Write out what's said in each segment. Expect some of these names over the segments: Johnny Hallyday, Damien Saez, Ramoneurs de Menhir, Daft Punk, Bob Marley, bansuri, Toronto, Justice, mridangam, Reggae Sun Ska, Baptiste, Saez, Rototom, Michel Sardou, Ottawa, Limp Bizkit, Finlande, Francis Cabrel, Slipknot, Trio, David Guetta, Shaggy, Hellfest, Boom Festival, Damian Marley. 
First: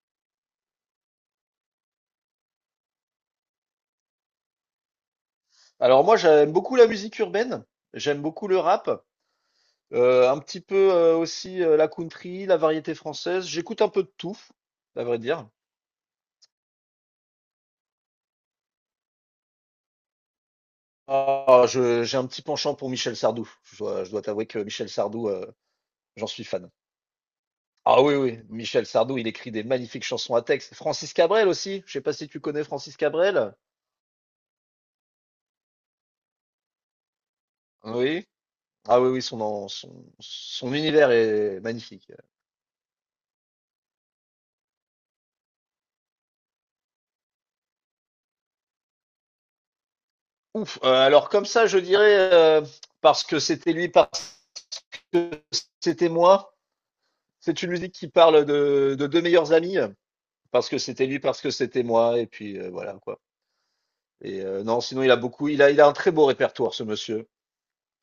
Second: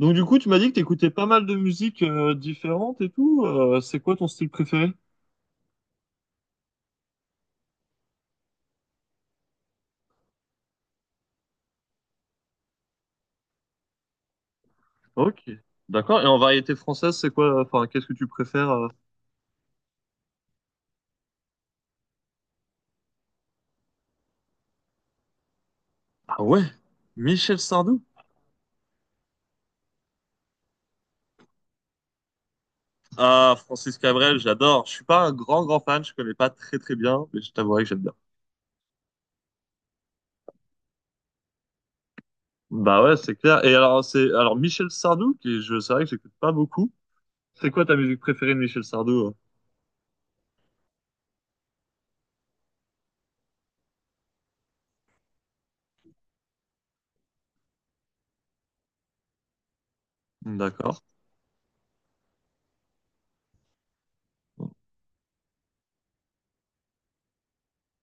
Donc du coup, tu m'as dit que t'écoutais pas mal de musiques différentes et tout. C'est quoi ton style préféré? Alors moi, j'aime beaucoup la musique urbaine, j'aime beaucoup le rap, un petit peu aussi la country, la variété française. J'écoute un peu de tout, à vrai dire. Ok, d'accord. Et en variété française, c'est quoi? Enfin, qu'est-ce que tu préfères? J'ai un petit penchant pour Michel Sardou. Je dois t'avouer que Michel Sardou, j'en Ah suis ouais, fan. Michel Sardou. Ah oui, oui, Michel Sardou, il écrit des magnifiques chansons à texte. Francis Cabrel aussi. Je sais pas si tu connais Francis Ah, Cabrel. Francis Cabrel, j'adore. Je suis pas un grand grand fan, je connais pas très très bien, mais je t'avouerai que j'aime bien. Oui. Ah oui, oui, son univers est magnifique. Bah ouais, c'est clair. Et alors Michel Sardou, qui je c'est vrai que j'écoute pas beaucoup. C'est quoi ta musique préférée de Michel Sardou? Ouf. Alors comme ça, je dirais, parce que c'était lui c'était moi. C'est une musique qui parle de deux meilleurs amis, parce que D'accord. c'était lui, parce que c'était moi, et puis voilà quoi. Et non, sinon il a un très beau répertoire, ce monsieur,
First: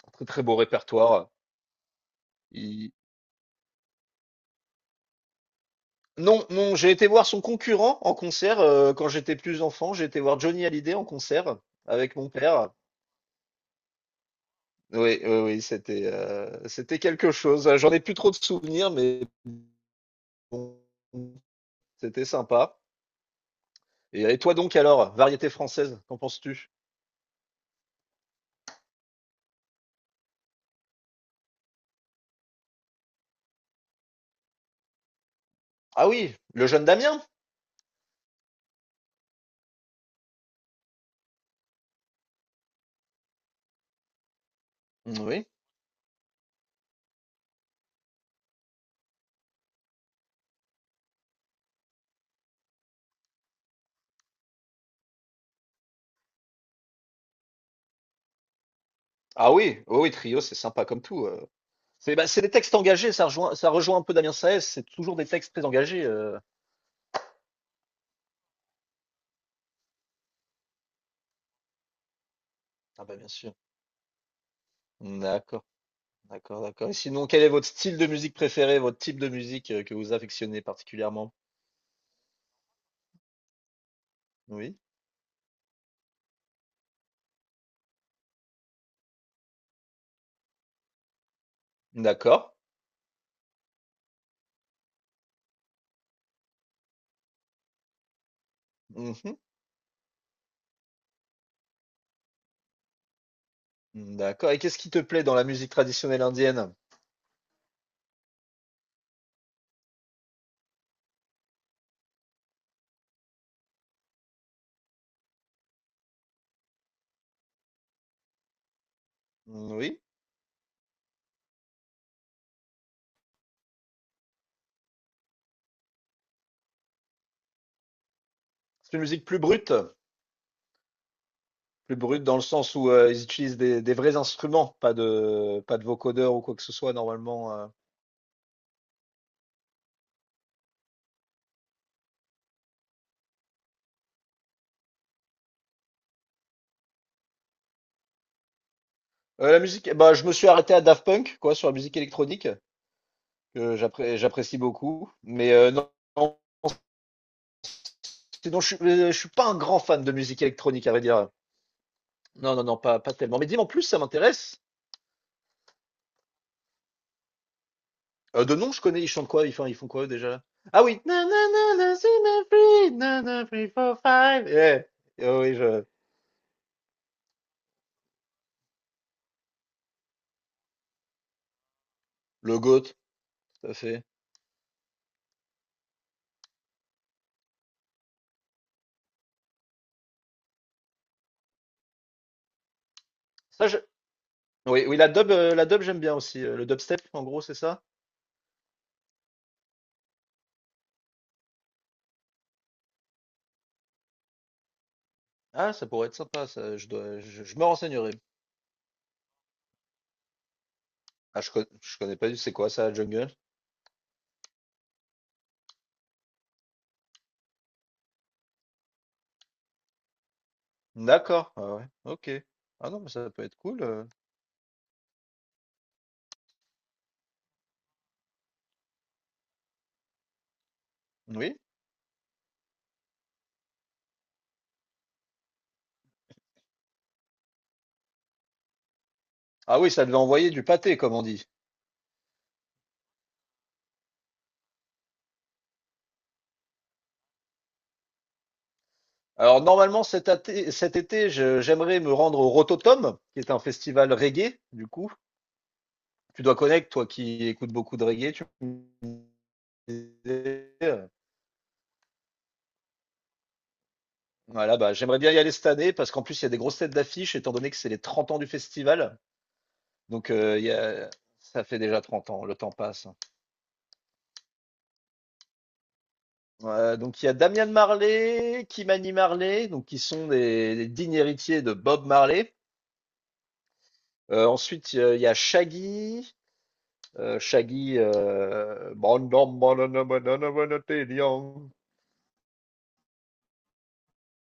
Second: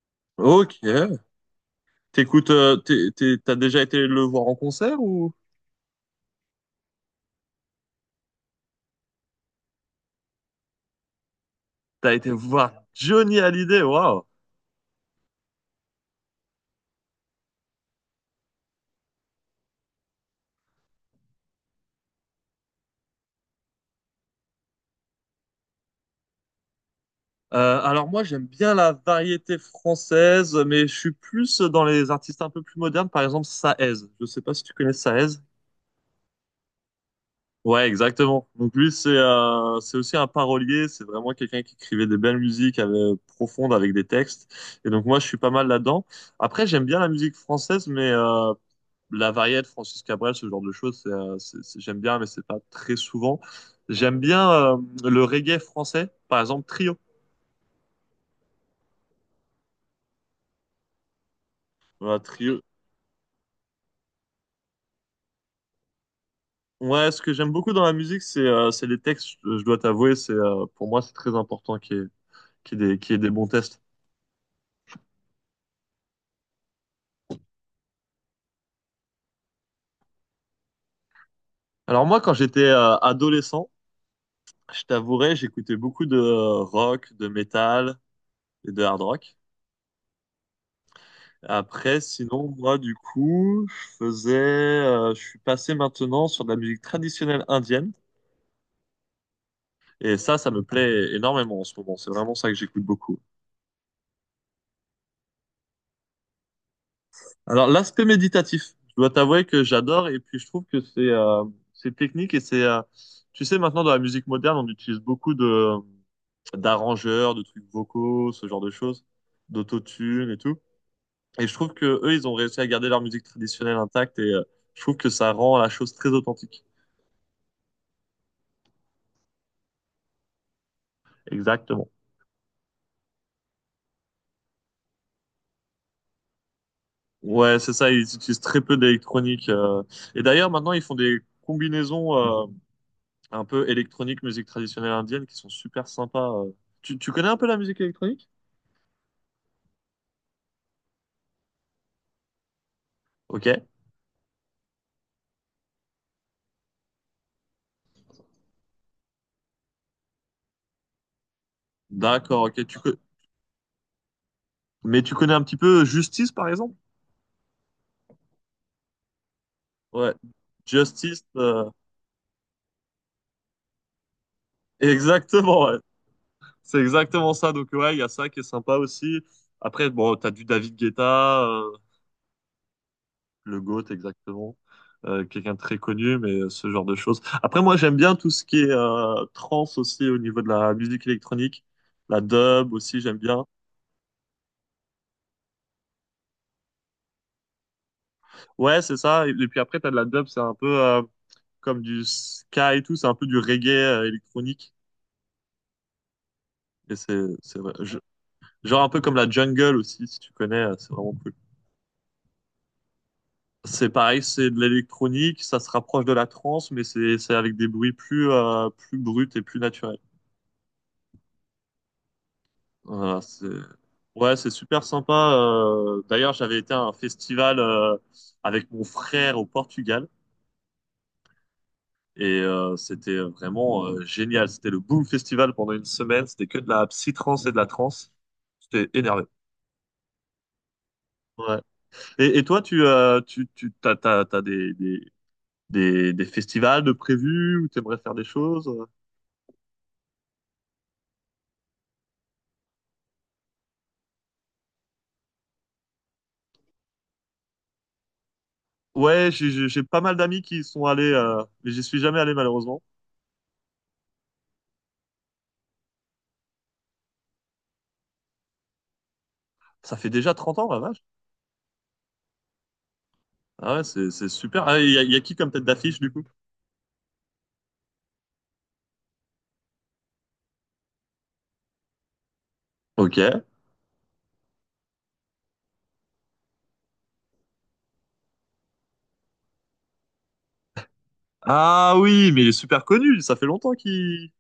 un très très beau Ok. répertoire. T'écoutes, Il- t'as déjà été le voir en concert ou? Non, non, j'ai été voir son concurrent en concert quand j'étais plus enfant. J'ai été voir Johnny Hallyday en concert T'as avec mon été père. voir Johnny Hallyday, waouh! Oui, oui, oui, c'était quelque chose. J'en ai plus trop de souvenirs, mais bon, c'était sympa. Et toi donc alors, variété française, qu'en penses-tu? Alors moi j'aime bien la variété française, mais je suis plus dans les artistes un peu plus modernes, par exemple Saez. Je sais pas si tu connais Saez. Ah oui, le jeune Damien? Ouais, exactement. Donc lui c'est aussi un parolier, c'est vraiment quelqu'un qui écrivait des belles musiques profondes avec des textes. Et donc moi Mmh, je suis oui. pas mal là-dedans. Après j'aime bien la musique française, mais la variété Francis Cabrel, ce genre de choses, j'aime bien, mais c'est pas très souvent. J'aime bien le reggae français, par exemple Trio. Ah oui, oui, oui, Trio, c'est sympa comme tout. C'est Voilà, c'est des trio. textes engagés, ça rejoint un peu Damien Saez, c'est toujours des textes très engagés. Ouais, ce que j'aime beaucoup dans la musique, c'est les textes, je dois t'avouer, c'est pour moi c'est très important Ah qu'il y bah ait bien des bons sûr. textes. D'accord, d'accord, d'accord. Et sinon, quel est votre style de musique préféré, votre type de musique que vous affectionnez particulièrement? Alors moi, quand j'étais adolescent, Oui. je t'avouerais, j'écoutais beaucoup de rock, de métal et de hard rock. Après, D'accord. sinon, moi, du coup, je suis passé maintenant sur de la musique traditionnelle indienne. Mhm. Et ça me plaît énormément en ce moment. C'est vraiment ça que j'écoute beaucoup. D'accord. Et qu'est-ce qui te plaît dans la musique traditionnelle indienne? Alors, l'aspect méditatif, je dois t'avouer que j'adore et puis je trouve que c'est technique et c'est tu sais maintenant dans la musique moderne, on utilise beaucoup de d'arrangeurs, de trucs vocaux, ce genre de choses, Mmh, oui. d'autotune et tout. Et je trouve que eux, ils ont réussi à garder leur musique traditionnelle intacte et je trouve que ça rend la chose très authentique. C'est une musique Exactement. plus brute dans le sens où ils utilisent des vrais instruments, pas de vocodeurs ou quoi que ce soit normalement. Ouais, c'est ça, ils utilisent très peu d'électronique. Et d'ailleurs, maintenant, ils font des combinaisons un peu électronique, musique traditionnelle indienne qui sont super sympas. Tu connais un peu la musique électronique? La musique, bah, je me suis arrêté à Daft Punk, quoi, sur la musique électronique, Ok, que j'apprécie beaucoup. Mais non, non, sinon, je suis pas un grand fan de musique électronique, à vrai dire. d'accord, Non, non, ok. non, pas, pas tellement. Mais dis-moi en plus, ça m'intéresse. Mais tu connais un petit peu Justice, par exemple? De nom, je connais, ils chantent quoi? Ils font quoi Ouais, déjà? Ah oui! Justice, Na, na, na, na, na, free, four, five. Eh oui, exactement, ouais. je... C'est exactement ça. Donc, ouais, il y a ça qui est sympa aussi. Après, bon, t'as du David Guetta, Le GOAT, le tout à GOAT, fait. exactement. Quelqu'un de très connu, mais ce genre de choses. Après, moi, j'aime bien tout ce qui est trance aussi au niveau de la musique électronique. La dub aussi, j'aime bien. Ça, je... Oui, oui, la dub, j'aime bien aussi. Le dubstep, en gros, c'est ça? Ouais, c'est ça. Et puis après, t'as de la dub, c'est un peu comme du ska et tout, c'est un peu du reggae électronique. Ah, ça pourrait être sympa, ça. Et c'est Je c'est me vrai. Renseignerai. Genre un peu comme la jungle aussi, si tu connais, c'est vraiment cool. Je connais pas du c'est quoi ça, la jungle? C'est pareil, c'est de l'électronique, ça se rapproche de la trance, mais c'est avec des bruits plus bruts et plus naturels. D'accord, ah ouais, ok. Ah non, mais Voilà, ça peut être cool. C'est super sympa. D'ailleurs, j'avais été à un festival avec mon frère au Portugal Oui. et c'était vraiment génial. C'était le Boom Festival pendant une semaine. C'était que de la psy-trance et de la trance. C'était énervé. Ah oui, ça devait envoyer du pâté, comme on dit. Ouais. Et toi, tu, tu, tu t'as, t'as, t'as des festivals de prévus où tu aimerais faire des choses? Alors normalement, cet été, j'aimerais me rendre au Rototom, qui est un festival reggae, du coup. Tu dois connaître, toi qui écoutes beaucoup de reggae, tu me Ouais, j'ai pas mal d'amis qui y disais, sont allés, mais j'y suis jamais allé malheureusement. voilà, bah, j'aimerais bien y aller cette année, parce qu'en plus, il y a des grosses têtes d'affiche, étant donné que c'est les 30 ans du festival. Ça fait Donc, déjà trente il y ans, la vache. a... ça fait déjà 30 ans, le temps passe, hein. Ah ouais, c'est super. Ah, il y a qui comme tête d'affiche du coup? Donc il y a Damian Marley, Kimani Marley, donc qui sont des dignes héritiers de Bob Marley. Ok. Ensuite il y a Shaggy, euh, Shaggy, euh, Ah oui, mais il est super connu. Ça fait longtemps qu'il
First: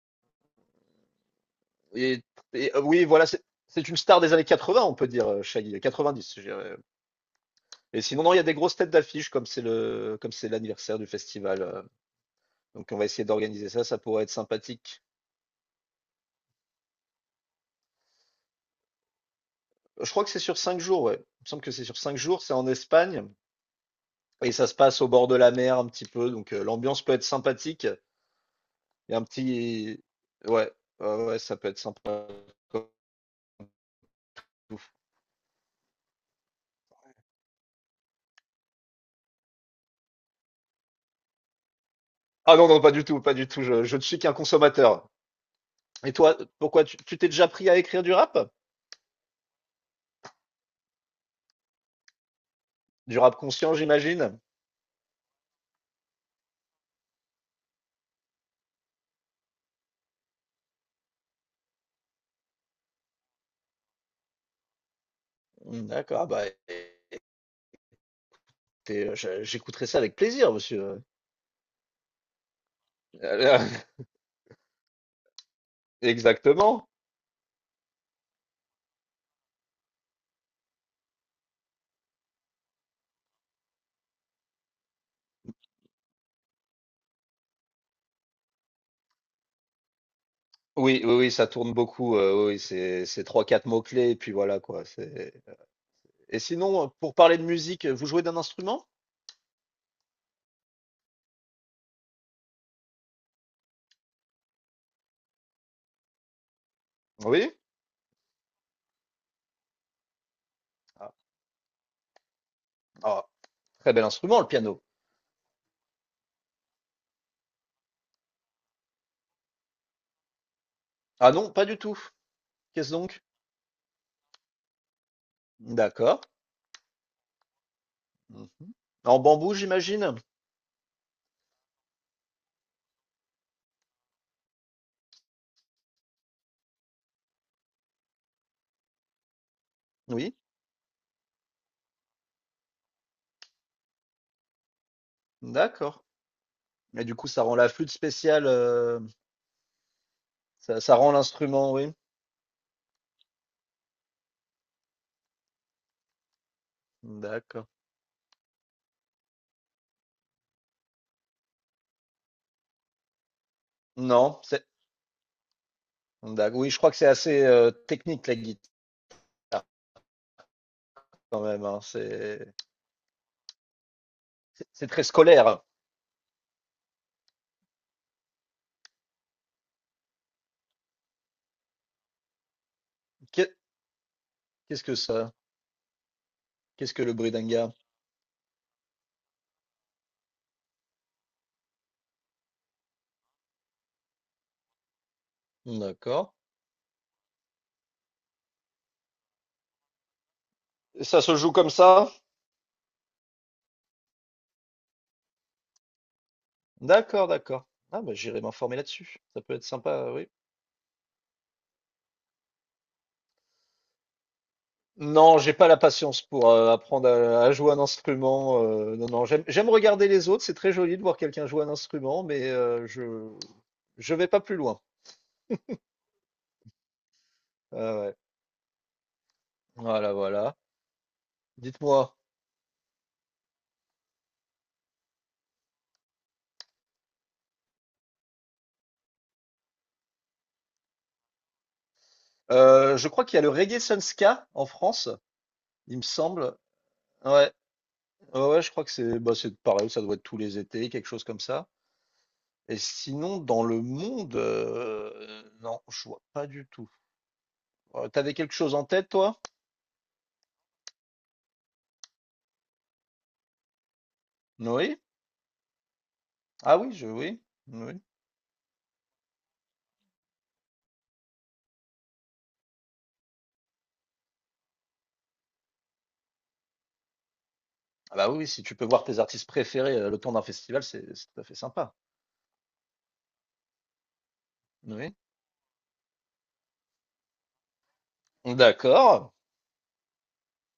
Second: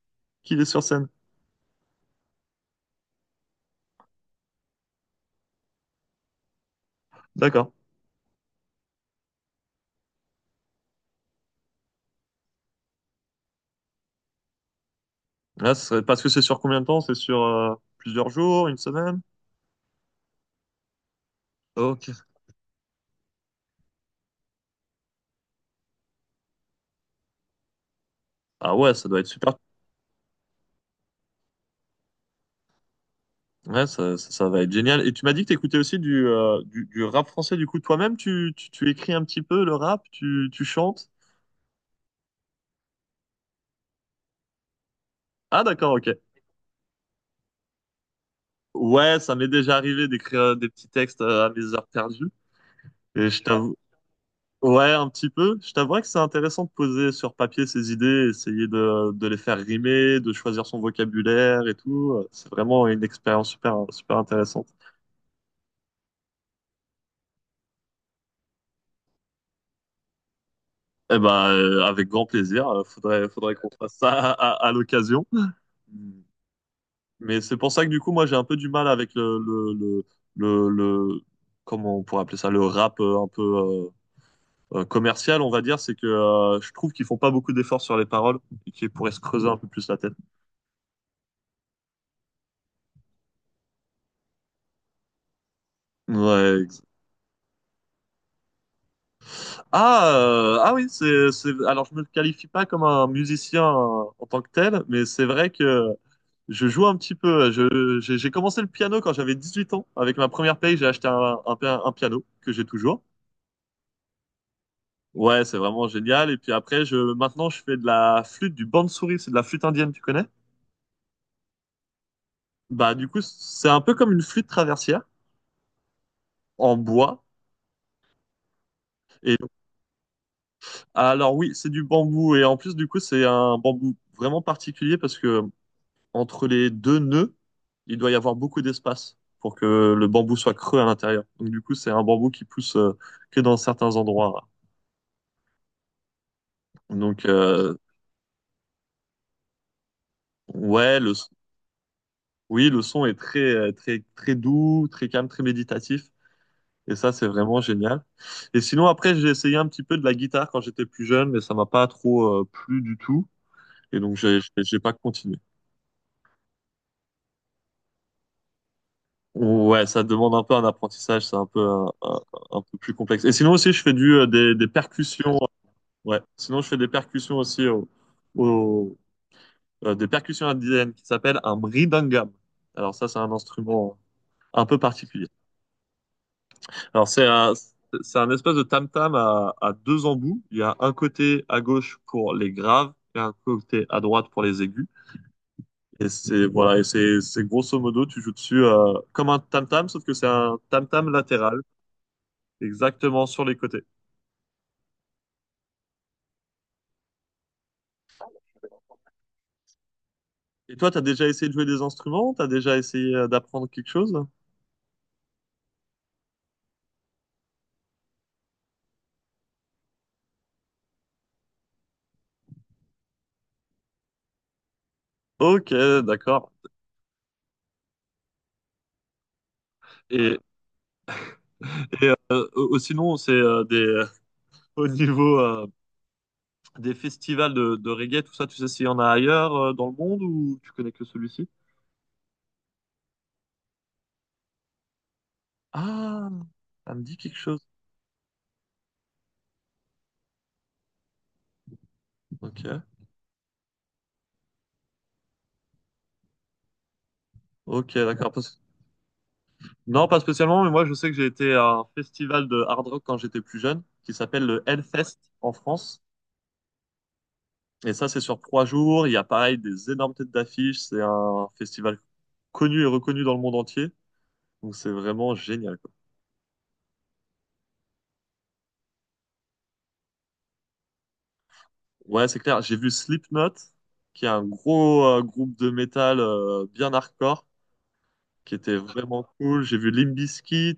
qu'il est sur scène. et, oui voilà c'est une star des années 80 on peut dire Shaggy, 90 je dirais. D'accord. Et sinon non il y a des grosses têtes d'affiche comme c'est le comme c'est l'anniversaire du festival, donc on va essayer d'organiser ça, ça pourrait être sympathique. Parce que c'est sur combien de temps? C'est sur plusieurs jours, une semaine? Je crois que c'est sur 5 jours, ouais. Il me semble que c'est sur cinq Ok. jours, c'est en Espagne. Et ça se passe au bord de la mer un petit peu, donc l'ambiance peut être sympathique. Ah ouais, ça Il y a doit un être super. petit... Ouais, ouais, ouais, ça peut être sympa. Ouais, ça va être génial. Et tu m'as dit que t'écoutais aussi du rap français. Du coup, toi-même, tu écris un petit peu le rap, tu chantes. Ah non, non, pas du tout, pas du tout. Je ne suis qu'un consommateur. Ah, d'accord, Et ok. toi, pourquoi tu t'es déjà pris à écrire du rap? Ouais, ça m'est déjà arrivé d'écrire des petits textes à mes heures perdues. Du Et rap je Ouais. conscient, t'avoue, j'imagine? ouais, un petit peu. Je t'avouerais que c'est intéressant de poser sur papier ses idées, essayer de les faire rimer, de choisir son vocabulaire et tout. C'est vraiment une expérience super, super intéressante. Hmm, d'accord, bah écoutez, j'écouterai ça avec plaisir, monsieur. Eh ben, avec grand plaisir. Faudrait Euh, qu'on fasse ça à l'occasion. Exactement. Mais c'est pour ça que du coup, moi, j'ai un peu du mal avec le, le- comment on pourrait appeler ça, le rap un peu commercial, on va dire. C'est que je trouve qu'ils font pas beaucoup d'efforts sur les paroles et qu'ils pourraient se creuser un peu plus la tête. Oui, oui, oui, ça tourne beaucoup. Oui, oui, c'est trois, quatre mots-clés, et puis voilà quoi. Et Ouais. ex- sinon, pour parler de musique, vous jouez d'un instrument? Ah, oui, alors je me qualifie pas comme un musicien en tant que tel, mais c'est vrai que je joue un petit peu. Oui. Je, j'ai commencé le piano quand j'avais 18 ans. Avec ma première paye, j'ai acheté un piano que j'ai toujours. Ah, très bel instrument, le piano. Ouais, c'est vraiment génial. Et puis après, je fais de la flûte, du bansuri, c'est de la flûte indienne, tu connais? Ah non, pas du tout. Qu'est-ce Bah, du coup, donc? c'est un peu comme une flûte traversière D'accord. en bois. Mhm. En Et bambou, j'imagine? alors, oui, c'est du bambou. Et en plus, du coup, c'est un bambou vraiment particulier parce que entre les deux nœuds, il doit y avoir beaucoup d'espace pour que le bambou Oui, soit creux à l'intérieur. Donc, du coup, c'est un bambou qui pousse que dans certains endroits. d'accord. Et du Donc, coup, ça rend la euh, flûte spéciale, ça, ça ouais, rend le, l'instrument, oui. oui, le son est très, très doux, très calme, très méditatif. Et ça, c'est vraiment D'accord. génial. Et sinon, après, j'ai essayé un petit peu de la guitare quand j'étais plus jeune, mais ça m'a pas trop plu du tout. Et donc, Non, c'est... j'ai pas continué. Oui, je crois que c'est assez technique, la guitare, Ouais, ça demande un peu un apprentissage, c'est quand même, hein. Un peu plus complexe. Et sinon aussi, je fais du des C'est très percussions. Scolaire. Ouais, sinon je fais des percussions aussi au- des percussions indiennes qui s'appellent un mridangam. Alors ça, c'est un Qu'est- instrument un peu Qu'est-ce que particulier. ça? Qu'est-ce que Alors, le bridanga? c'est un espèce de tam-tam à deux embouts. Il y a un côté à gauche pour les graves et un côté à droite pour les aigus. Et D'accord. c'est, voilà, et C'est grosso modo, tu joues dessus comme un tam-tam, sauf que c'est un Et tam-tam ça se joue latéral, comme ça? exactement sur les côtés. D'accord, d'accord. Ah, bah, j'irai m'informer là-dessus. Ça peut être sympa, oui. Et toi, t'as déjà essayé de jouer des instruments? T'as déjà essayé d'apprendre quelque chose? Non, j'ai pas la patience pour apprendre à jouer un instrument. Non, non, j'aime, j'aime regarder les autres. C'est très joli de voir quelqu'un jouer un instrument, mais je vais pas plus loin. Ok, d'accord. Ah ouais. Voilà, Et voilà. Dites-moi. Sinon, au niveau des festivals de reggae, tout ça, tu sais s'il y en a ailleurs dans le monde ou tu connais que celui-ci? Je crois qu'il y a le Reggae Sun Ska en France, il me Ah, semble. ça me dit quelque Ouais, chose. ouais, ouais, je crois que c'est bah, c'est pareil. Ça doit être tous les étés, quelque chose comme ça. Ok, Et sinon, dans le monde, non, je vois pas du tout. ok, d'accord. T'avais quelque chose en tête, toi? Non, pas spécialement, mais moi je sais que j'ai été à un festival de hard rock quand j'étais plus jeune, qui s'appelle le Oui? Hellfest en France. Ah oui, je oui. Et Oui. ça, c'est sur 3 jours. Il y a pareil des énormes têtes d'affiche. C'est un festival connu et reconnu dans le monde entier. Donc c'est vraiment génial, quoi. Ah bah oui, si tu peux voir tes artistes préférés le temps d'un festival, c'est tout à fait sympa. Ouais, c'est clair. J'ai vu Slipknot, qui est un gros Oui. Groupe de métal bien hardcore, qui était vraiment D'accord. cool. J'ai vu Limp Bizkit.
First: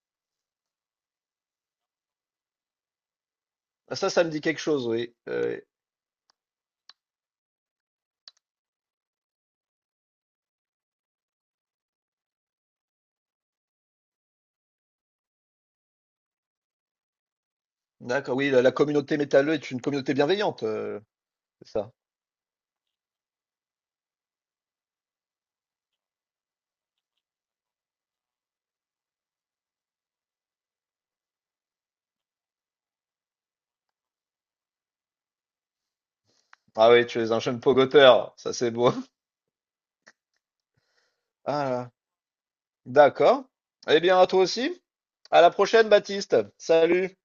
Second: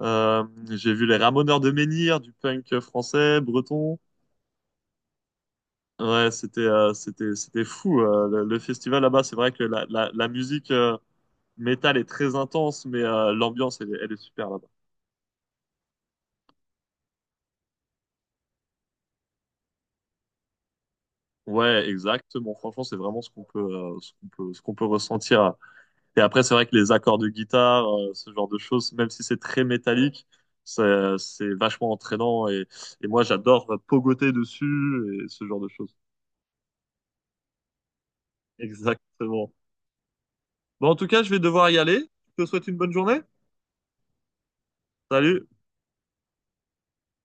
Euh, j'ai vu les Ramoneurs de Menhir, du punk français, Ah, breton. ça me dit quelque chose, oui. Ouais, c'était fou. Le festival là-bas, c'est vrai que la musique métal est très intense, mais l'ambiance elle est super là-bas. D'accord, oui, la communauté métalleux est une communauté bienveillante, c'est Ouais, ça. exactement. Franchement, c'est vraiment ce qu'on peut ressentir. Et après, c'est vrai que les accords de guitare, ce genre de choses, même si c'est très métallique, c'est vachement entraînant. Et moi, j'adore pogoter dessus et ce genre de choses. Ah oui, tu es un jeune pogoteur, ça c'est beau. Exactement. Bon, en tout cas, je vais devoir y Ah, aller. Je te souhaite une bonne journée. d'accord. Eh bien, à toi aussi. À Salut. la prochaine, Baptiste. Salut.